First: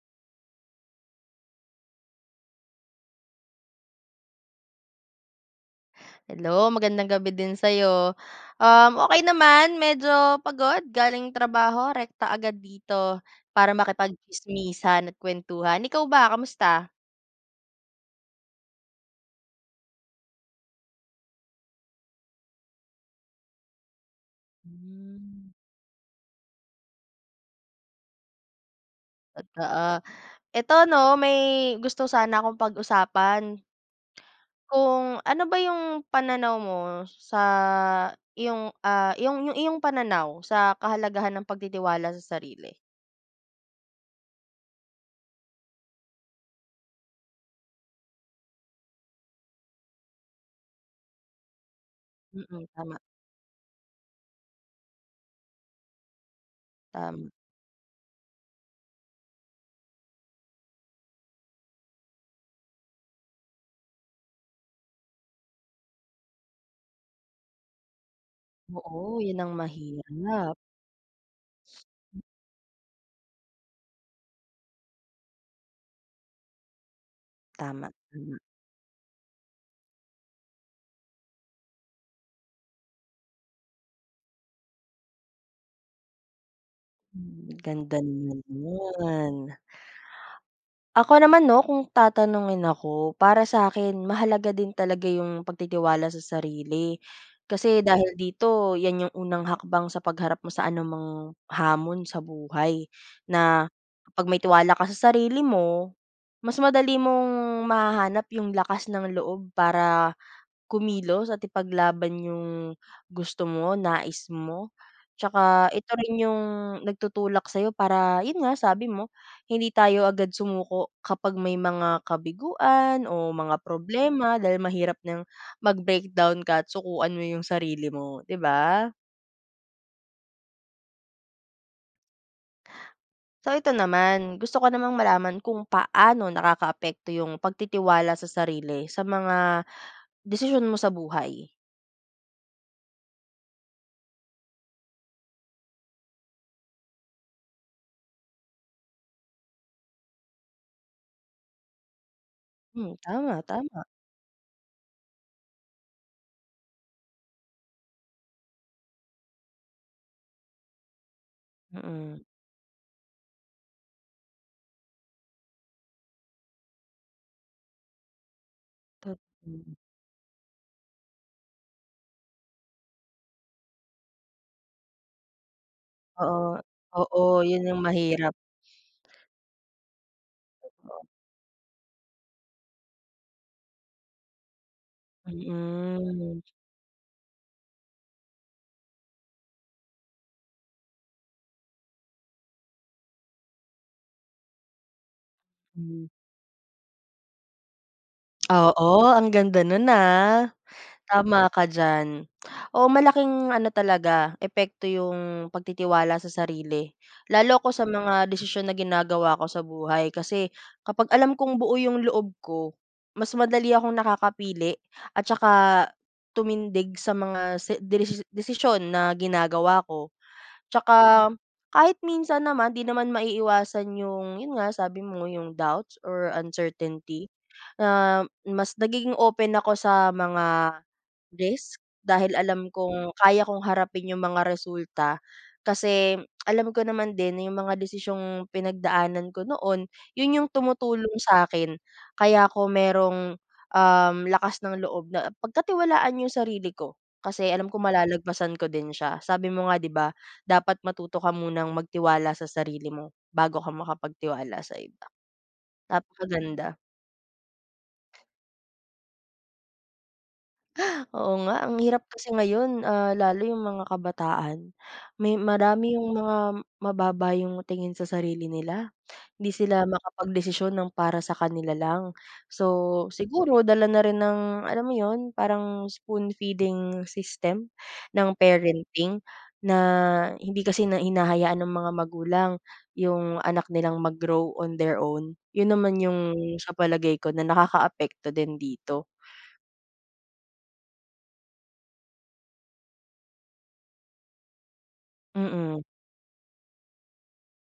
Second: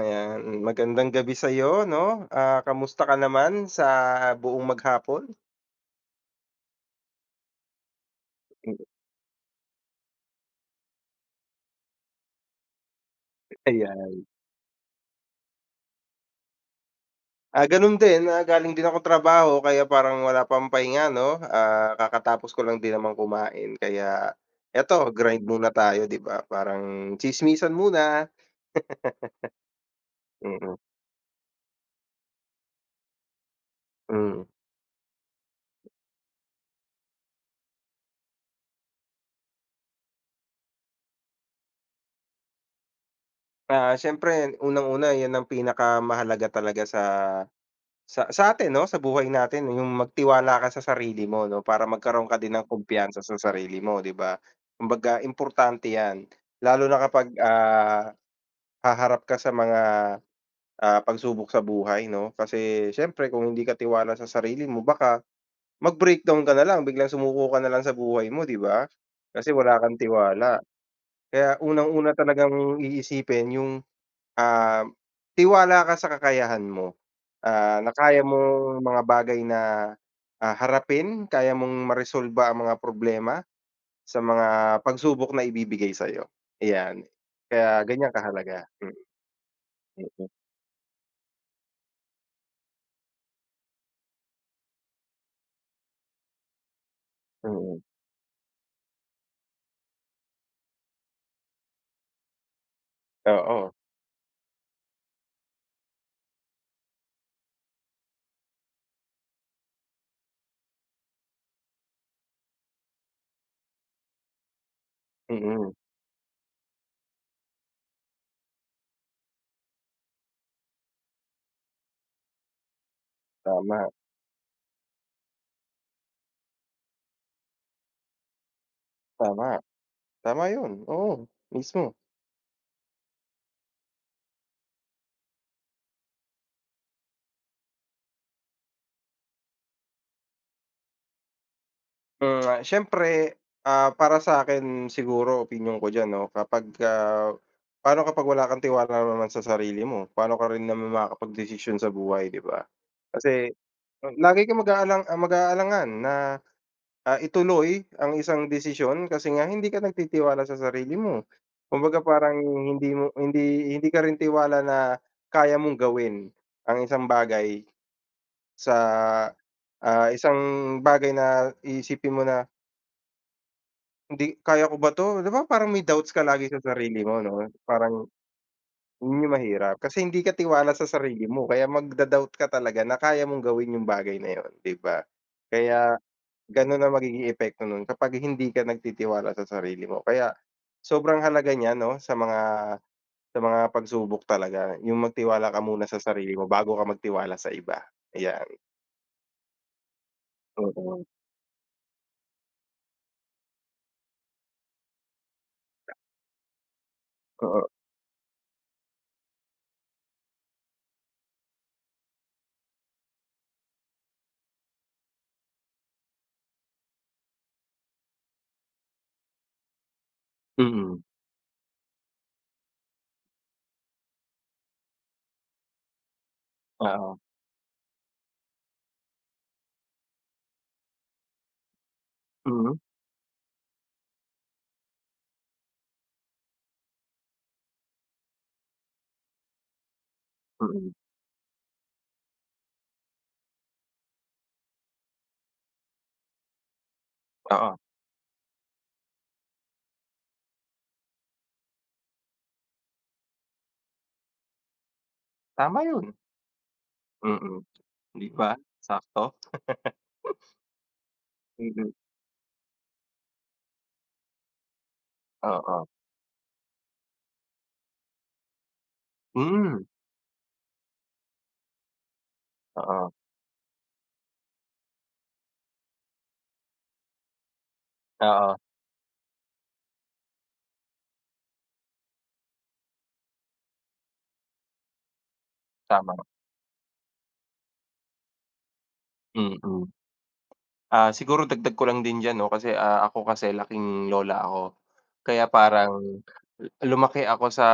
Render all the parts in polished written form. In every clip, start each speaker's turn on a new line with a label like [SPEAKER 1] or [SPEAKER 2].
[SPEAKER 1] Ayan, magandang gabi sa iyo 'no, kamusta ka naman sa buong maghapon?
[SPEAKER 2] Hello, magandang gabi din sa'yo. Okay naman, medyo pagod galing trabaho, rekta agad dito para
[SPEAKER 1] Ayan,
[SPEAKER 2] makipagtsismisan at kuwentuhan. Ikaw ba, kamusta?
[SPEAKER 1] gano'n din, galing din ako trabaho kaya parang wala pang pahinga 'no, kakatapos ko lang din naman kumain kaya eto grind
[SPEAKER 2] Hmm.
[SPEAKER 1] muna tayo, 'di ba? Parang tsismisan muna.
[SPEAKER 2] Totoo. Eto
[SPEAKER 1] Mm.
[SPEAKER 2] 'no, may gusto sana akong pag-usapan.
[SPEAKER 1] Hmm.
[SPEAKER 2] Kung ano ba yung pananaw mo sa iyong, ah, yung iyong pananaw sa kahalagahan ng pagtitiwala sa sarili?
[SPEAKER 1] Siyempre unang-una 'yan ang pinakamahalaga talaga sa atin 'no, sa buhay natin yung magtiwala ka sa sarili mo 'no, para magkaroon ka din
[SPEAKER 2] Mm,
[SPEAKER 1] ng
[SPEAKER 2] tama,
[SPEAKER 1] kumpiyansa sa sarili mo, 'di ba? Kumbaga importante 'yan, lalo na
[SPEAKER 2] tama.
[SPEAKER 1] kapag, haharap ka sa mga, pagsubok sa buhay 'no. Kasi siyempre kung hindi ka tiwala sa sarili mo baka mag-breakdown ka na lang, biglang sumuko ka na lang sa buhay mo, 'di ba?
[SPEAKER 2] Oo, yun
[SPEAKER 1] Kasi
[SPEAKER 2] ang
[SPEAKER 1] wala kang
[SPEAKER 2] mahirap.
[SPEAKER 1] tiwala. Kaya unang-una talagang iisipin yung Ah, tiwala ka sa kakayahan mo,
[SPEAKER 2] Tama,
[SPEAKER 1] na kaya
[SPEAKER 2] tama.
[SPEAKER 1] mong mga bagay na, harapin, kaya mong maresolba ang mga problema sa mga pagsubok na ibibigay sa'yo, ayan.
[SPEAKER 2] Hmm,
[SPEAKER 1] Kaya
[SPEAKER 2] ganda
[SPEAKER 1] ganyan
[SPEAKER 2] naman
[SPEAKER 1] kahalaga. Mm,
[SPEAKER 2] nun.
[SPEAKER 1] mm,
[SPEAKER 2] Ako naman 'no, kung tatanungin ako, para sa'kin mahalaga din talaga yung pagtitiwala sa sarili.
[SPEAKER 1] mm,
[SPEAKER 2] Kasi
[SPEAKER 1] mm,
[SPEAKER 2] dahil dito, yan yung unang hakbang sa pagharap mo sa anumang hamon sa buhay,
[SPEAKER 1] oo,
[SPEAKER 2] na kapag may tiwala ka sa sarili mo, mas madali mong mahahanap yung lakas ng loob para kumilos at ipaglaban yung gusto mo, nais mo. Tsaka
[SPEAKER 1] mm,
[SPEAKER 2] ito rin yung nagtutulak sa'yo para yun nga sabi mo, hindi tayo agad sumuko kapag may mga kabiguan o mga
[SPEAKER 1] tama,
[SPEAKER 2] problema dahil mahirap ng mag-breakdown ka at sukuan mo yung sarili mo, 'di ba?
[SPEAKER 1] tama, tama 'yun, oo, mismo.
[SPEAKER 2] So ito naman, gusto ko namang malaman kung paano nakakaapekto yung pagtitiwala sa sarili sa mga desisyon mo sa buhay?
[SPEAKER 1] Siyempre, para sa akin siguro opinyon ko diyan 'no, kapagka paano kapag wala kang tiwala naman sa sarili mo, paano ka rin naman makakapagdesisyon sa buhay, 'di ba?
[SPEAKER 2] Hmm, tama,
[SPEAKER 1] Kasi
[SPEAKER 2] tama,
[SPEAKER 1] lagi kang mag-aalangan na, ituloy ang isang desisyon kasi nga hindi ka nagtitiwala sa sarili mo. Kumbaga
[SPEAKER 2] mm.
[SPEAKER 1] parang hindi mo hindi hindi ka rin tiwala na kaya mong gawin ang isang bagay sa,
[SPEAKER 2] Tot mm.
[SPEAKER 1] isang bagay na iisipin mo na hindi, kaya ko ba 'to? 'Di ba parang may doubts ka
[SPEAKER 2] Oo,
[SPEAKER 1] lagi sa sarili mo
[SPEAKER 2] oo,
[SPEAKER 1] 'no?
[SPEAKER 2] 'yun yung
[SPEAKER 1] Parang
[SPEAKER 2] mahirap,
[SPEAKER 1] yun yung mahirap kasi hindi ka tiwala sa sarili mo kaya magda-doubt ka talaga na kaya mong gawin yung bagay na yun, 'di ba? Kaya
[SPEAKER 2] mm,
[SPEAKER 1] ganun ang magiging epekto nun kapag hindi ka nagtitiwala sa sarili mo. Kaya sobrang halaga niya 'no sa mga pagsubok talaga yung magtiwala ka muna sa
[SPEAKER 2] hmm.
[SPEAKER 1] sarili mo bago ka magtiwala sa iba, ayan.
[SPEAKER 2] Oo, ang ganda nun, ah,
[SPEAKER 1] Oo,
[SPEAKER 2] tama ka diyan. Oo, malaking ano talaga epekto yung pagtitiwala sa sarili, lalo
[SPEAKER 1] oo.
[SPEAKER 2] ko sa mga desisyon na ginagawa ko sa buhay kasi kapag alam kong buo yung loob ko, mas madali akong nakakapili at saka tumindig sa mga se desi desisyon na ginagawa ko.
[SPEAKER 1] Mm,
[SPEAKER 2] Tsaka kahit minsan naman 'di naman maiiwasan yung yun nga sabi mo yung doubts or
[SPEAKER 1] oo.
[SPEAKER 2] uncertainty na mas nagiging open ako sa mga risk, dahil alam
[SPEAKER 1] Mm,
[SPEAKER 2] kong kaya kong harapin yung mga resulta. Kasi alam ko naman din na yung mga desisyong pinagdaanan ko noon, yun yung
[SPEAKER 1] mm.
[SPEAKER 2] tumutulong sa akin. Kaya ako merong, lakas ng loob na pagkatiwalaan yung sarili ko. Kasi alam
[SPEAKER 1] Oo,
[SPEAKER 2] ko malalagpasan ko din siya. Sabi mo nga 'di ba, dapat matuto ka munang magtiwala sa sarili mo bago ka makapagtiwala sa iba.
[SPEAKER 1] tama yun.
[SPEAKER 2] Napakaganda.
[SPEAKER 1] Mm. Di ba, sakto?
[SPEAKER 2] Oo nga, ang
[SPEAKER 1] Mm,
[SPEAKER 2] hirap kasi ngayon, ah, lalo yung mga kabataan, may
[SPEAKER 1] oo.
[SPEAKER 2] marami yung mga mababa yung tingin sa sarili nila. Hindi
[SPEAKER 1] Hmm,
[SPEAKER 2] sila makapagdesisyon ng para sa kanila lang. So,
[SPEAKER 1] oo.
[SPEAKER 2] siguro dala na rin ng alam mo yun, parang spoon feeding system ng
[SPEAKER 1] Oo,
[SPEAKER 2] parenting na hindi kasi na hinahayaan ng mga magulang yung anak nilang mag-grow on their own. Yun naman
[SPEAKER 1] tama.
[SPEAKER 2] yung sa palagay ko na nakakaapekto din dito.
[SPEAKER 1] Mm. Siguro dagdag ko lang din diyan 'no, kasi, ako kasi laking lola ako. Kaya
[SPEAKER 2] Mm,
[SPEAKER 1] parang lumaki ako sa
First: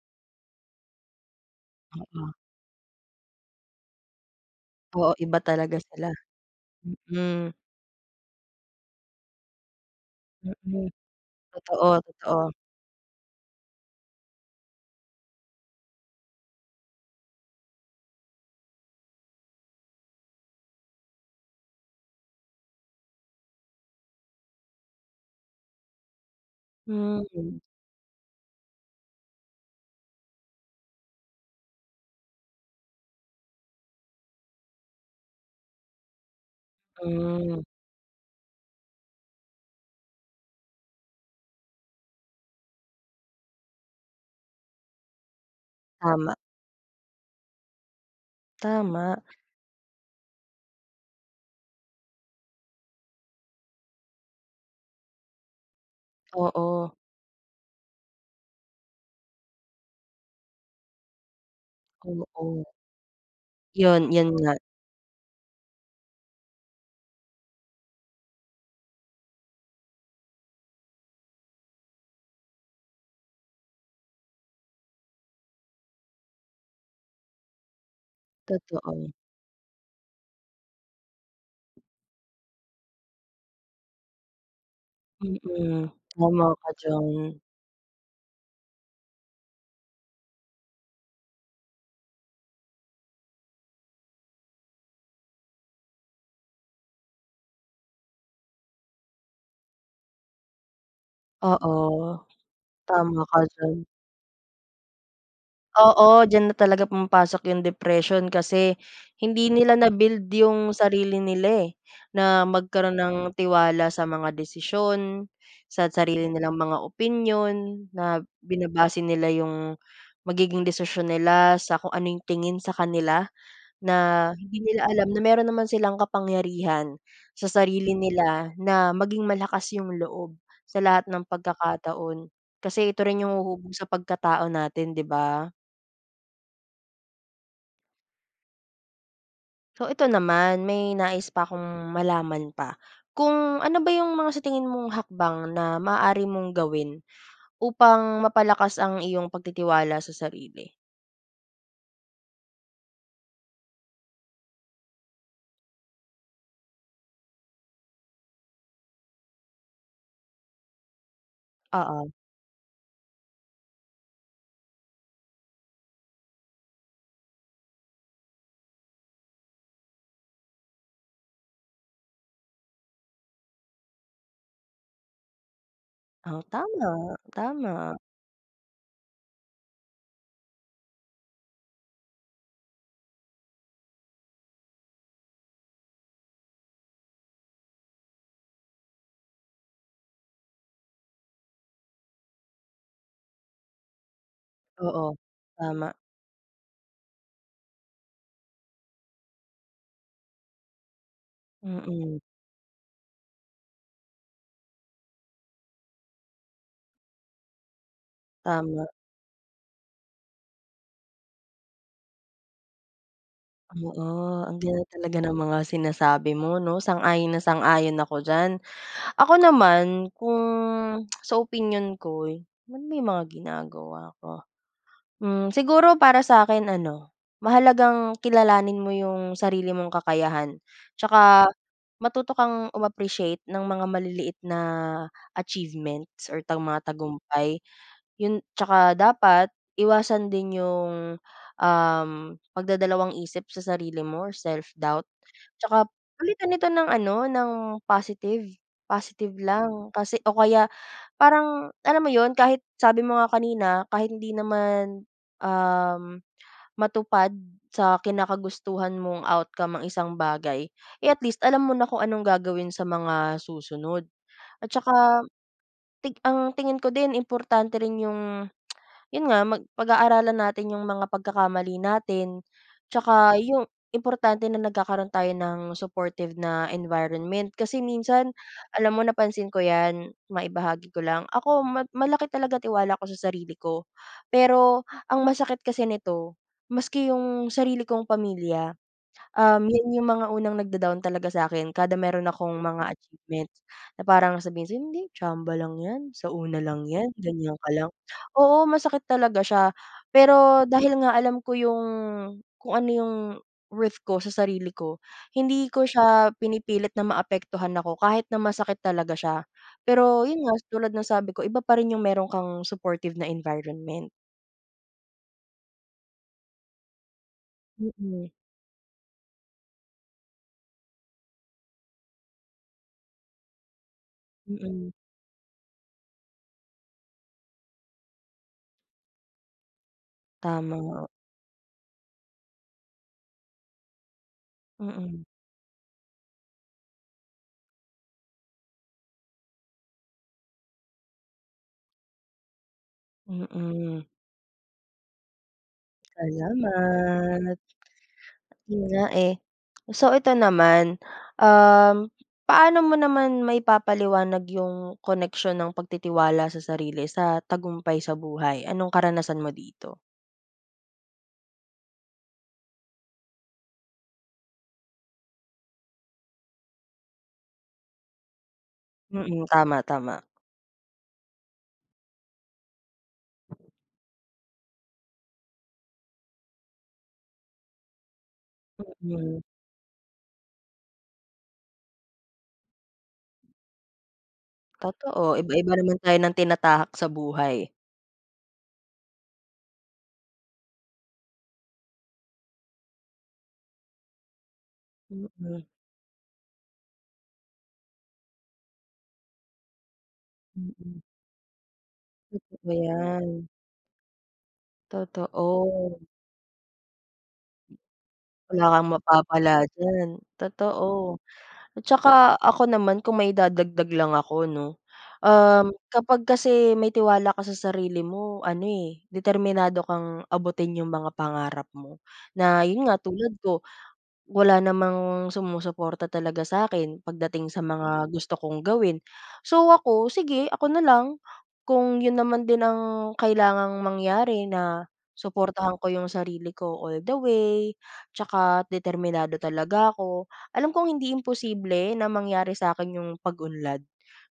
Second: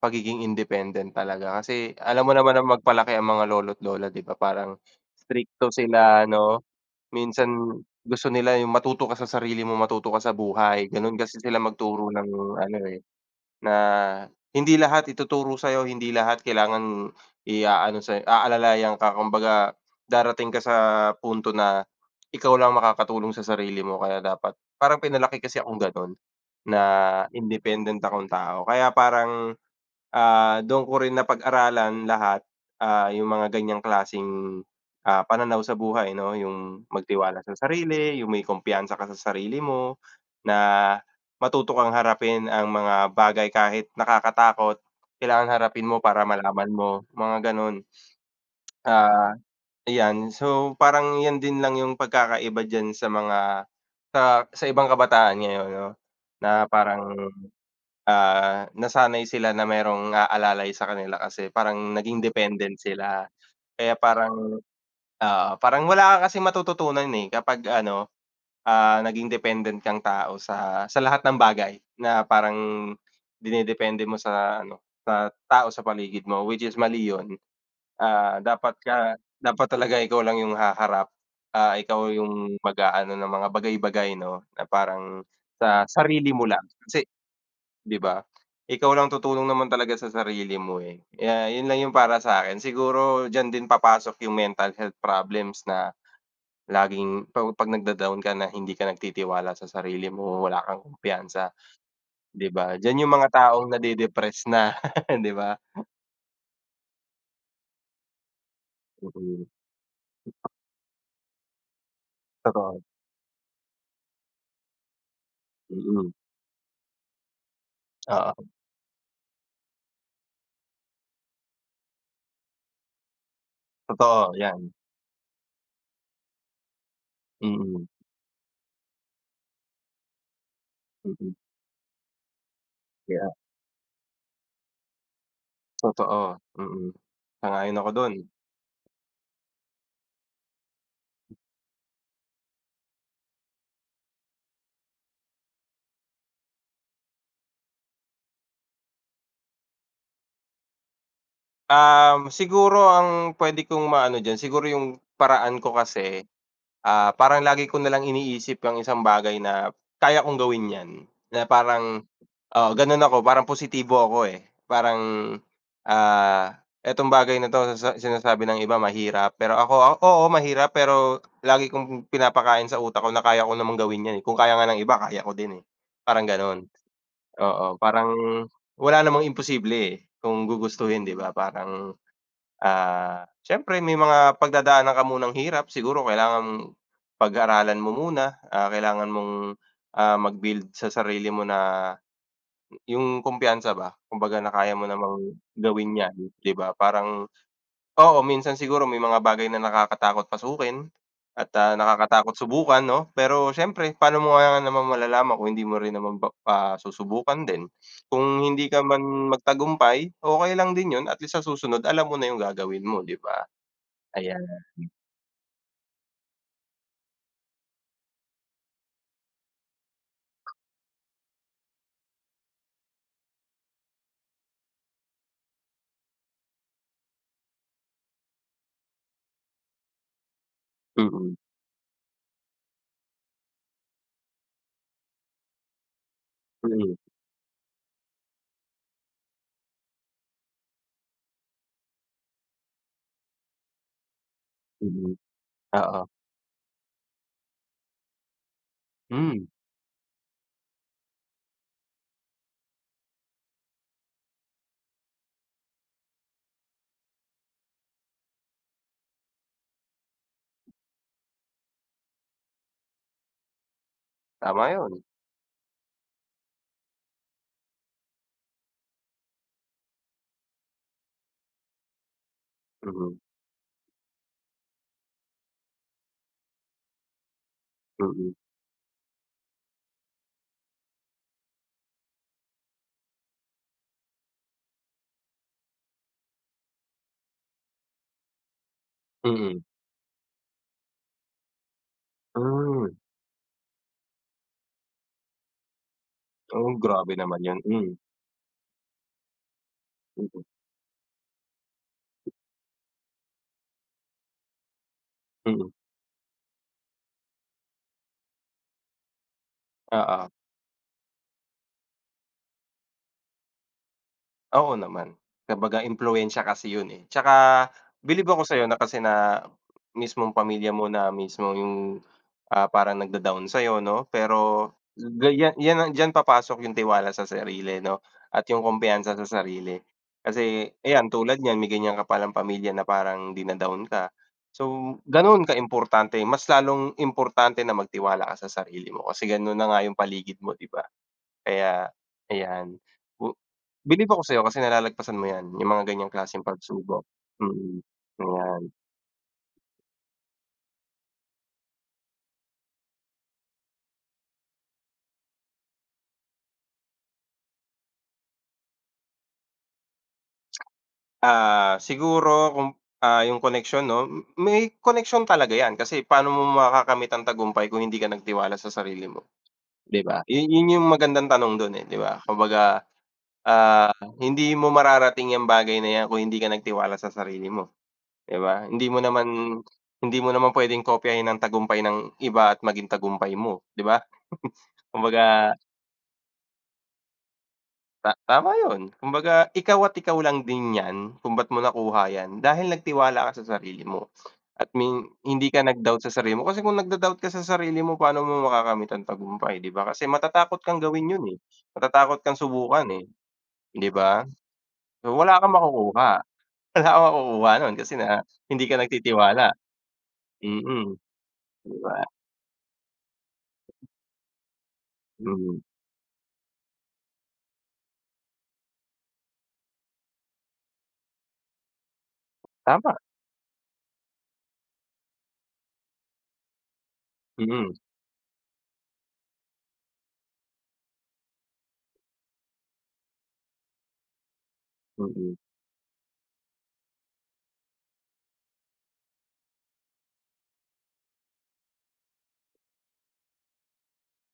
[SPEAKER 1] pagiging independent talaga kasi alam
[SPEAKER 2] oo.
[SPEAKER 1] mo naman na magpalaki ang mga lolo't lola, 'di ba? Parang
[SPEAKER 2] Oo, iba
[SPEAKER 1] strikto
[SPEAKER 2] talaga sila.
[SPEAKER 1] sila 'no, minsan
[SPEAKER 2] Mm.
[SPEAKER 1] gusto nila yung matuto ka sa sarili mo, matuto ka sa
[SPEAKER 2] Mm.
[SPEAKER 1] buhay, gano'n kasi sila
[SPEAKER 2] Totoo,
[SPEAKER 1] magturo ng
[SPEAKER 2] totoo.
[SPEAKER 1] ano, eh. Na hindi lahat ituturo sa'yo, hindi lahat kailangan i-aano sa'yo, aalalayan ka. Kumbaga darating ka sa punto na ikaw lang makakatulong sa sarili mo kaya dapat parang pinalaki kasi akong gano'n, na
[SPEAKER 2] Hmm,
[SPEAKER 1] independent akong tao. Kaya parang doon ko rin napag-aralan lahat, yung mga ganiyang klaseng, pananaw sa buhay 'no, yung magtiwala sa
[SPEAKER 2] hmm.
[SPEAKER 1] sarili, yung may kumpiyansa ka sa sarili mo, na matuto kang harapin ang mga bagay kahit nakakatakot, kailangan harapin mo para
[SPEAKER 2] Tama,
[SPEAKER 1] malaman mo, mga gano'n.
[SPEAKER 2] tama.
[SPEAKER 1] Ah, Ayan, so parang 'yan din lang yung pagkakaiba diyan sa mga sa ibang kabataan ngayon 'no, na
[SPEAKER 2] Oo,
[SPEAKER 1] parang nasanay sila na merong aalalay sa kanila kasi parang naging
[SPEAKER 2] oo.
[SPEAKER 1] dependent sila. Kaya
[SPEAKER 2] 'Yun, 'yun
[SPEAKER 1] parang
[SPEAKER 2] nga,
[SPEAKER 1] oo, parang wala ka kasing matututunan, eh, kapag ano, naging dependent kang tao sa lahat ng bagay na parang dinedepende mo sa ano, sa tao sa paligid mo, which is mali yun. Ah, dapat ka
[SPEAKER 2] totoo.
[SPEAKER 1] Dapat talaga ikaw lang yung haharap, ikaw yung mag-aano ng mga bagay-bagay 'no, na parang
[SPEAKER 2] Mm,
[SPEAKER 1] sa sarili
[SPEAKER 2] tama
[SPEAKER 1] mo lang.
[SPEAKER 2] ka
[SPEAKER 1] Kasi,
[SPEAKER 2] diyan.
[SPEAKER 1] 'di ba? Ikaw lang tutulong naman talaga sa sarili mo, eh. 'Yun lang 'yung para sa'kin. Siguro diyan din papasok 'yung mental health problems na laging pa 'pag nagda-down ka na hindi ka nagtitiwala sa sarili mo, wala kang kumpiyansa,
[SPEAKER 2] Oo,
[SPEAKER 1] 'di ba? Diyan 'yung
[SPEAKER 2] tama
[SPEAKER 1] mga
[SPEAKER 2] ka
[SPEAKER 1] taong
[SPEAKER 2] diyan.
[SPEAKER 1] nade-depress na, 'di ba?
[SPEAKER 2] Oo, diyan na talaga pumapasok yung depression kasi
[SPEAKER 1] Mm,
[SPEAKER 2] hindi nila na-build yung sarili nila, eh, na
[SPEAKER 1] totoo.
[SPEAKER 2] magkaroon ng tiwala sa mga desisyon, sa
[SPEAKER 1] Mm,
[SPEAKER 2] sarili nilang mga opinyon na
[SPEAKER 1] oo,
[SPEAKER 2] binabase nila yung magiging desisyon nila sa kung ano yung tingin sa kanila na
[SPEAKER 1] totoo
[SPEAKER 2] hindi
[SPEAKER 1] 'yan.
[SPEAKER 2] nila alam na meron naman silang kapangyarihan sa
[SPEAKER 1] Mm,
[SPEAKER 2] sarili nila na maging malakas yung loob sa lahat ng
[SPEAKER 1] mm,
[SPEAKER 2] pagkakataon. Kasi ito rin
[SPEAKER 1] kaya
[SPEAKER 2] yung huhubog sa pagkatao natin, 'di ba?
[SPEAKER 1] totoo, mm. Sang-ayon ako do'n.
[SPEAKER 2] So ito naman, may nais pa akong malaman pa. Kung ano ba yung mga sa tingin mong hakbang na maaari mong gawin upang mapalakas ang iyong pagtitiwala sa sarili?
[SPEAKER 1] Siguro ang puwede kong maano diyan, siguro 'yung paraan ko kasi parang lagi ko nalang iniisip ang isang bagay na kaya kong gawin 'yan, na parang
[SPEAKER 2] Oo.
[SPEAKER 1] oo, gano'n ako parang positibo ako, eh. Parang, "Etong bagay na 'to sa sinasabi ng iba mahirap," pero ako, oo mahirap pero lagi kong pinapakain sa utak ko na kaya ko namang gawin 'yan, eh. Kung kaya nga ng iba kaya ko din, eh, parang
[SPEAKER 2] Oh,
[SPEAKER 1] gano'n.
[SPEAKER 2] tama,
[SPEAKER 1] Oo,
[SPEAKER 2] tama.
[SPEAKER 1] parang wala namang imposible, eh, kung gugustuhin, 'di ba? Parang siyempre may mga pagdadaanan ka munang hirap siguro kailangan mong pag-aralan mo muna, kailangan mong, mag-build sa sarili mo na yung kumpiyansa ba kumbaga na kaya mo
[SPEAKER 2] Oo,
[SPEAKER 1] namang
[SPEAKER 2] tama.
[SPEAKER 1] gawin 'yan, 'di ba? Parang oo, minsan siguro may mga bagay na nakakatakot pasukin at,
[SPEAKER 2] Mm,
[SPEAKER 1] nakakatakot subukan 'no? Pero siyempre paano mo nga naman malalaman kung hindi mo rin naman ba pa susubukan din. Kung hindi ka
[SPEAKER 2] tama.
[SPEAKER 1] man magtagumpay, okey lang din 'yun at least sa susunod alam mo na yung gagawin mo, 'di ba? Ayan,
[SPEAKER 2] Oo, ang ganda talaga ng mga sinasabi mo 'no, sang-ayon na sang-ayon ako diyan. Ako naman kung sa opinyon ko, eh, man may mga ginagawa ako. Hmm, siguro para sa akin ano, mahalagang kilalanin mo yung sarili mong kakayahan,
[SPEAKER 1] mm,
[SPEAKER 2] tsaka matuto kang ng mga maliliit na achievements or mga
[SPEAKER 1] mm,
[SPEAKER 2] tagumpay, yun tsaka dapat iwasan din yung, um, pagdadalawang-isip sa sarili mo or self-doubt,
[SPEAKER 1] mm,
[SPEAKER 2] tsaka
[SPEAKER 1] oo,
[SPEAKER 2] palitan ito ng ano, ng positive, positive
[SPEAKER 1] hmm,
[SPEAKER 2] lang kasi o kaya parang alam mo yun, kahit sabi mo nga kanina, kahit hindi naman, um, matupad sa kinakagustuhan mong outcome ang isang bagay, eh, at least alam mo na kung anong gagawin sa mga susunod. At
[SPEAKER 1] tama yun,
[SPEAKER 2] saka ang tingin ko din importante rin yung 'yun nga pag-aaralan natin yung mga pagkakamali natin,
[SPEAKER 1] mm,
[SPEAKER 2] tsaka yung importante na nagkakaroon tayo ng supportive na environment. Kasi
[SPEAKER 1] mm,
[SPEAKER 2] minsan alam mo napansin ko 'yan, maibahagi ko lang. Ako malaki talaga tiwala ko sa sarili ko, pero ang masakit kasi nito maski yung sarili kong pamilya.
[SPEAKER 1] mm, mm,
[SPEAKER 2] 'Yan yung mga unang nagda-down talaga sa'kin kada meron akong
[SPEAKER 1] hmm,
[SPEAKER 2] mga achievements na parang sabihin sa'yo, "Hindi, tsamba lang 'yan, sa una
[SPEAKER 1] oh,
[SPEAKER 2] lang 'yan,
[SPEAKER 1] grabe naman
[SPEAKER 2] ganiyan
[SPEAKER 1] yun,
[SPEAKER 2] ka
[SPEAKER 1] hmm,
[SPEAKER 2] lang." Oo, masakit talaga siya.
[SPEAKER 1] mm,
[SPEAKER 2] Pero dahil nga alam ko yung kung ano yung worth ko sa sarili ko, hindi
[SPEAKER 1] mm,
[SPEAKER 2] ko siya pinipilit na maapektuhan ako kahit na masakit talaga siya. Pero
[SPEAKER 1] oo.
[SPEAKER 2] yun nga, tulad ng sabi ko, iba pa rin yung meron kang supportive na environment.
[SPEAKER 1] Oo naman, kumbaga impluwensiya kasi yun, eh, tsaka
[SPEAKER 2] Mm,
[SPEAKER 1] bilib ako sa'yo na kasi na mismong pamilya mo na mismo yung, parang nagda-down sa'yo 'no, pero
[SPEAKER 2] mm.
[SPEAKER 1] ganyan yan yan ang diyan papasok yung tiwala sa sarili 'no, at yung kumpiyansa sa sarili. Kasi
[SPEAKER 2] Tama,
[SPEAKER 1] ayan tulad niyan may ganyan ka palang pamilya na parang dina-down ka, so
[SPEAKER 2] mm,
[SPEAKER 1] gano'n kaimportante mas lalong importante na magtiwala ka sa sarili mo kasi gano'n na nga yung paligid mo, 'di ba? Kaya ayan. Bu
[SPEAKER 2] mm.
[SPEAKER 1] Believe ako sa'yo kasi nalalagpasan mo 'yan, yung mga ganyang klaseng pagsubok.
[SPEAKER 2] Salamat.
[SPEAKER 1] Mm, ayan.
[SPEAKER 2] Yun nga, eh. So ito naman, um, paano mo naman maipapaliwanag yung connection ng pagtitiwala sa sarili sa tagumpay sa buhay? Anong karanasan mo dito?
[SPEAKER 1] Siguro kung, yung koneksyon 'no, may koneksyon talaga 'yan kasi paano mo makakamit ang tagumpay kung hindi ka nagtiwala sa sarili mo,
[SPEAKER 2] Mm, tama,
[SPEAKER 1] 'di
[SPEAKER 2] tama.
[SPEAKER 1] ba? Yun yung magandang tanong dun, eh, 'di ba? Kumbaga, ah, hindi mo mararating yang bagay na 'yan kung hindi ka nagtiwala sa sarili mo, 'di ba?
[SPEAKER 2] Mm,
[SPEAKER 1] Hindi mo naman puwedeng kopyahin ang tagumpay ng iba at maging tagumpay mo, 'di ba?
[SPEAKER 2] totoo.
[SPEAKER 1] Kumbaga
[SPEAKER 2] Iba-iba naman tayo ng tinatahak sa buhay.
[SPEAKER 1] Tama 'yun. Kumbaga ikaw at ikaw lang din 'yan kung ba't mo nakuha 'yan dahil nagtiwala ka sa sarili mo at min hindi
[SPEAKER 2] Mm,
[SPEAKER 1] ka nag-doubt sa sarili mo. Kasi kung nagda-doubt ka sa sarili mo paano mo makakamit ang tagumpay, 'di ba? Kasi matatakot kang
[SPEAKER 2] mm.
[SPEAKER 1] gawin 'yun, eh. Matatakot kang
[SPEAKER 2] Totoo
[SPEAKER 1] subukan, eh,
[SPEAKER 2] yan,
[SPEAKER 1] 'di ba? So, wala kang
[SPEAKER 2] totoo.
[SPEAKER 1] makukuha. Wala kang makukuha nun kasi na
[SPEAKER 2] Wala
[SPEAKER 1] hindi ka
[SPEAKER 2] kang mapapala
[SPEAKER 1] nagtitiwala.
[SPEAKER 2] diyan,
[SPEAKER 1] Mm,
[SPEAKER 2] totoo.
[SPEAKER 1] 'di
[SPEAKER 2] At
[SPEAKER 1] ba?
[SPEAKER 2] saka ako naman kung may dadagdag lang ako 'no,
[SPEAKER 1] Mm,
[SPEAKER 2] kapag kasi may tiwala ka sa sarili mo ano, eh, determinado kang abutin yung mga pangarap mo. Na yun
[SPEAKER 1] tama.
[SPEAKER 2] nga tulad ko, wala namang sumusuporta talaga sa akin pagdating sa Mm.
[SPEAKER 1] Mm,
[SPEAKER 2] mga gusto kong gawin. So ako, sige ako na lang, kung yun naman din ang kailangang mangyari na
[SPEAKER 1] mm.
[SPEAKER 2] suportahan ko yung sarili ko all the way, tsaka determinado talaga ako. Alam kong hindi imposible na mangyari sa akin yung pag-unlad,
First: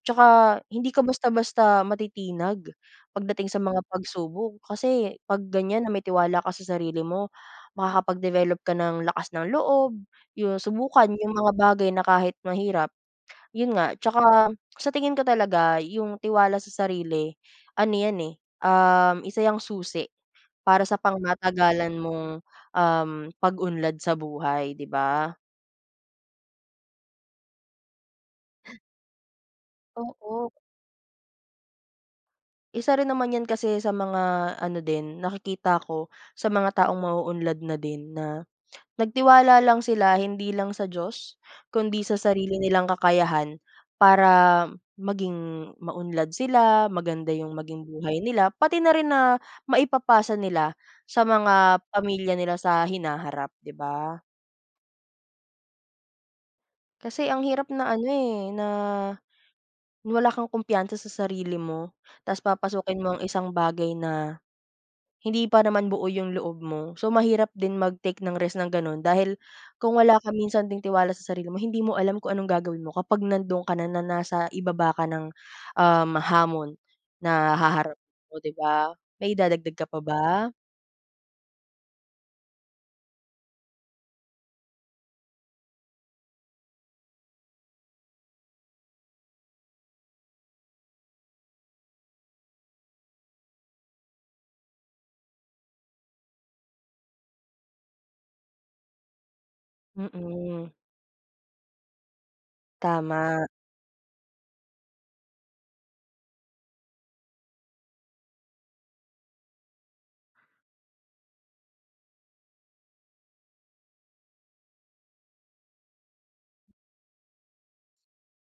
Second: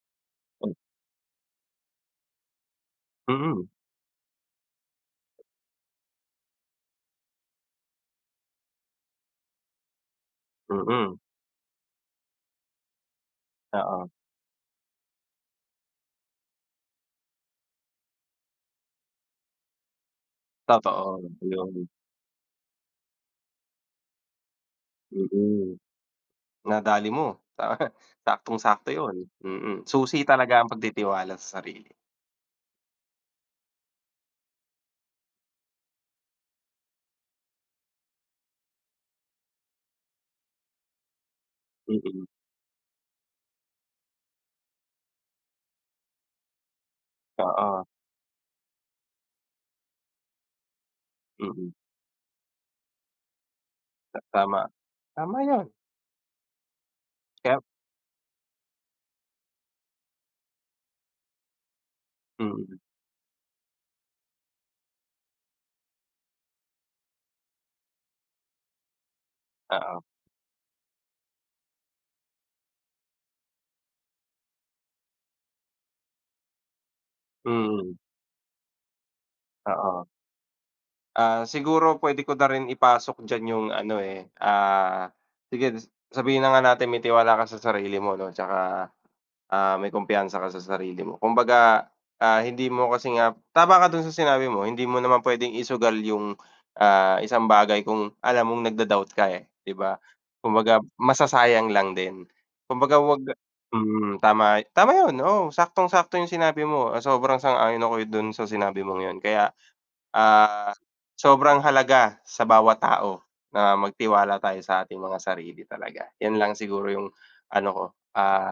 [SPEAKER 2] tsaka hindi ka basta-basta matitinag pagdating sa
[SPEAKER 1] Mm,
[SPEAKER 2] mga pagsubok kasi 'pag ganyan na may tiwala ka sa sarili mo makakapag-develop ka ng lakas ng loob, yung
[SPEAKER 1] mm,
[SPEAKER 2] subukan
[SPEAKER 1] mm.
[SPEAKER 2] yung mga bagay na kahit mahirap, yun nga.
[SPEAKER 1] Oo,
[SPEAKER 2] Tsaka sa tingin ko talaga yung tiwala sa sarili ano yan, eh, isa yang susi para sa
[SPEAKER 1] totoo, 'yun.
[SPEAKER 2] pangmatagalan mong, pag-unlad sa buhay, 'di ba?
[SPEAKER 1] Mm. Nadali mo, ta saktong-sakto 'yun, mm. Susi
[SPEAKER 2] Oo,
[SPEAKER 1] talaga ang pagtitiwala sa sarili,
[SPEAKER 2] isa rin naman yan kasi sa mga ano din nakikita ko sa mga taong mauunlad na din na nagtiwala lang sila hindi lang sa Diyos, kundi sa
[SPEAKER 1] mm,
[SPEAKER 2] sarili nilang kakayahan para maging maunlad sila, maganda yung maging
[SPEAKER 1] oo,
[SPEAKER 2] buhay nila, pati na rin na maipapasa nila sa
[SPEAKER 1] mm,
[SPEAKER 2] mga pamilya nila sa hinaharap, 'di ba?
[SPEAKER 1] tama. Tama 'yun,
[SPEAKER 2] Kasi ang
[SPEAKER 1] kaya
[SPEAKER 2] hirap na ano, eh, na wala kang kumpiyansa sa sarili mo, ta's
[SPEAKER 1] mm,
[SPEAKER 2] papasukin mo ang isang bagay na hindi pa naman buo yung loob mo. So, mahirap din mag-take ng rest ng gano'n dahil kung
[SPEAKER 1] oo,
[SPEAKER 2] wala ka minsan ding tiwala sa sarili mo, hindi mo alam kung anong gagawin mo kapag nando'n ka na na nasa ibaba ka ng, hamon na
[SPEAKER 1] mm,
[SPEAKER 2] haharap mo, 'di ba? May dadagdag ka pa
[SPEAKER 1] oo.
[SPEAKER 2] ba?
[SPEAKER 1] Siguro puwede ko na rin ipasok diyan 'yung ano, eh, ah, sige sabihin na nga natin may tiwala ka sa sarili mo 'no, tsaka may kumpiyansa ka sa sarili mo. Kumbaga, hindi mo kasi nga tama ka dun sa sinabi mo, hindi mo naman puwedeng isugal yung, isang bagay kung alam mong nagda-doubt ka, eh, 'di ba?
[SPEAKER 2] Mm, mm,
[SPEAKER 1] Kumbaga, masasayang lang din. Kumbaga, 'wag.
[SPEAKER 2] tama,
[SPEAKER 1] Mm, tama, tama yun, oo, saktong-sakto yung sinabi mo, sobrang sang-ayon ako dun sa sinabi mong yun. Kaya, ah, sobrang halaga sa bawat tao na magtiwala tayo sa ating mga sarili talaga. Yan lang siguro yung ano ko, ah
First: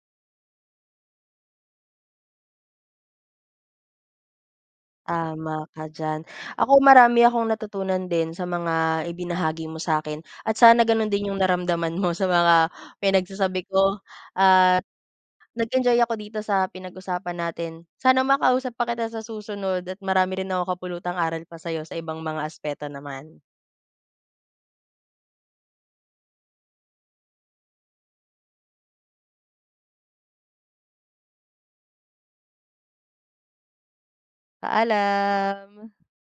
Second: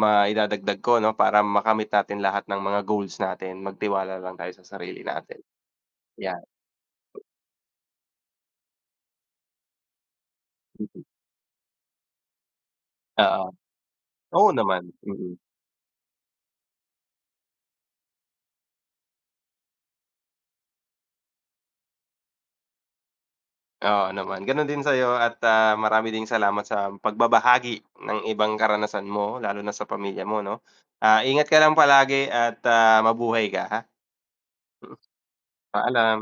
[SPEAKER 1] Maidadagdag ko 'no, para makamit natin lahat ng mga goals natin, magtiwala lang tayo sa sarili natin,
[SPEAKER 2] tama ka diyan.
[SPEAKER 1] 'yan,
[SPEAKER 2] Ako marami akong natutunan din sa mga ibinahagi mo sa akin at sana gano'n din yung naramdaman mo sa mga
[SPEAKER 1] oo.
[SPEAKER 2] pinagsasabi ko.
[SPEAKER 1] Oo naman, mm.
[SPEAKER 2] Nag-enjoy ako dito sa pinag-usapan natin. Sana makausap pa kita sa susunod at marami rin ako kapulutang aral pa sa'yo sa ibang mga aspeto naman.
[SPEAKER 1] Oo naman, gano'n din sa'yo at, marami ding salamat sa pagbabahagi ng ibang karanasan mo, lalo na sa pamilya mo 'no. Ingat ka lang palagi at, mabuhay ka ha.
[SPEAKER 2] Paalam.
[SPEAKER 1] Mm, paalam.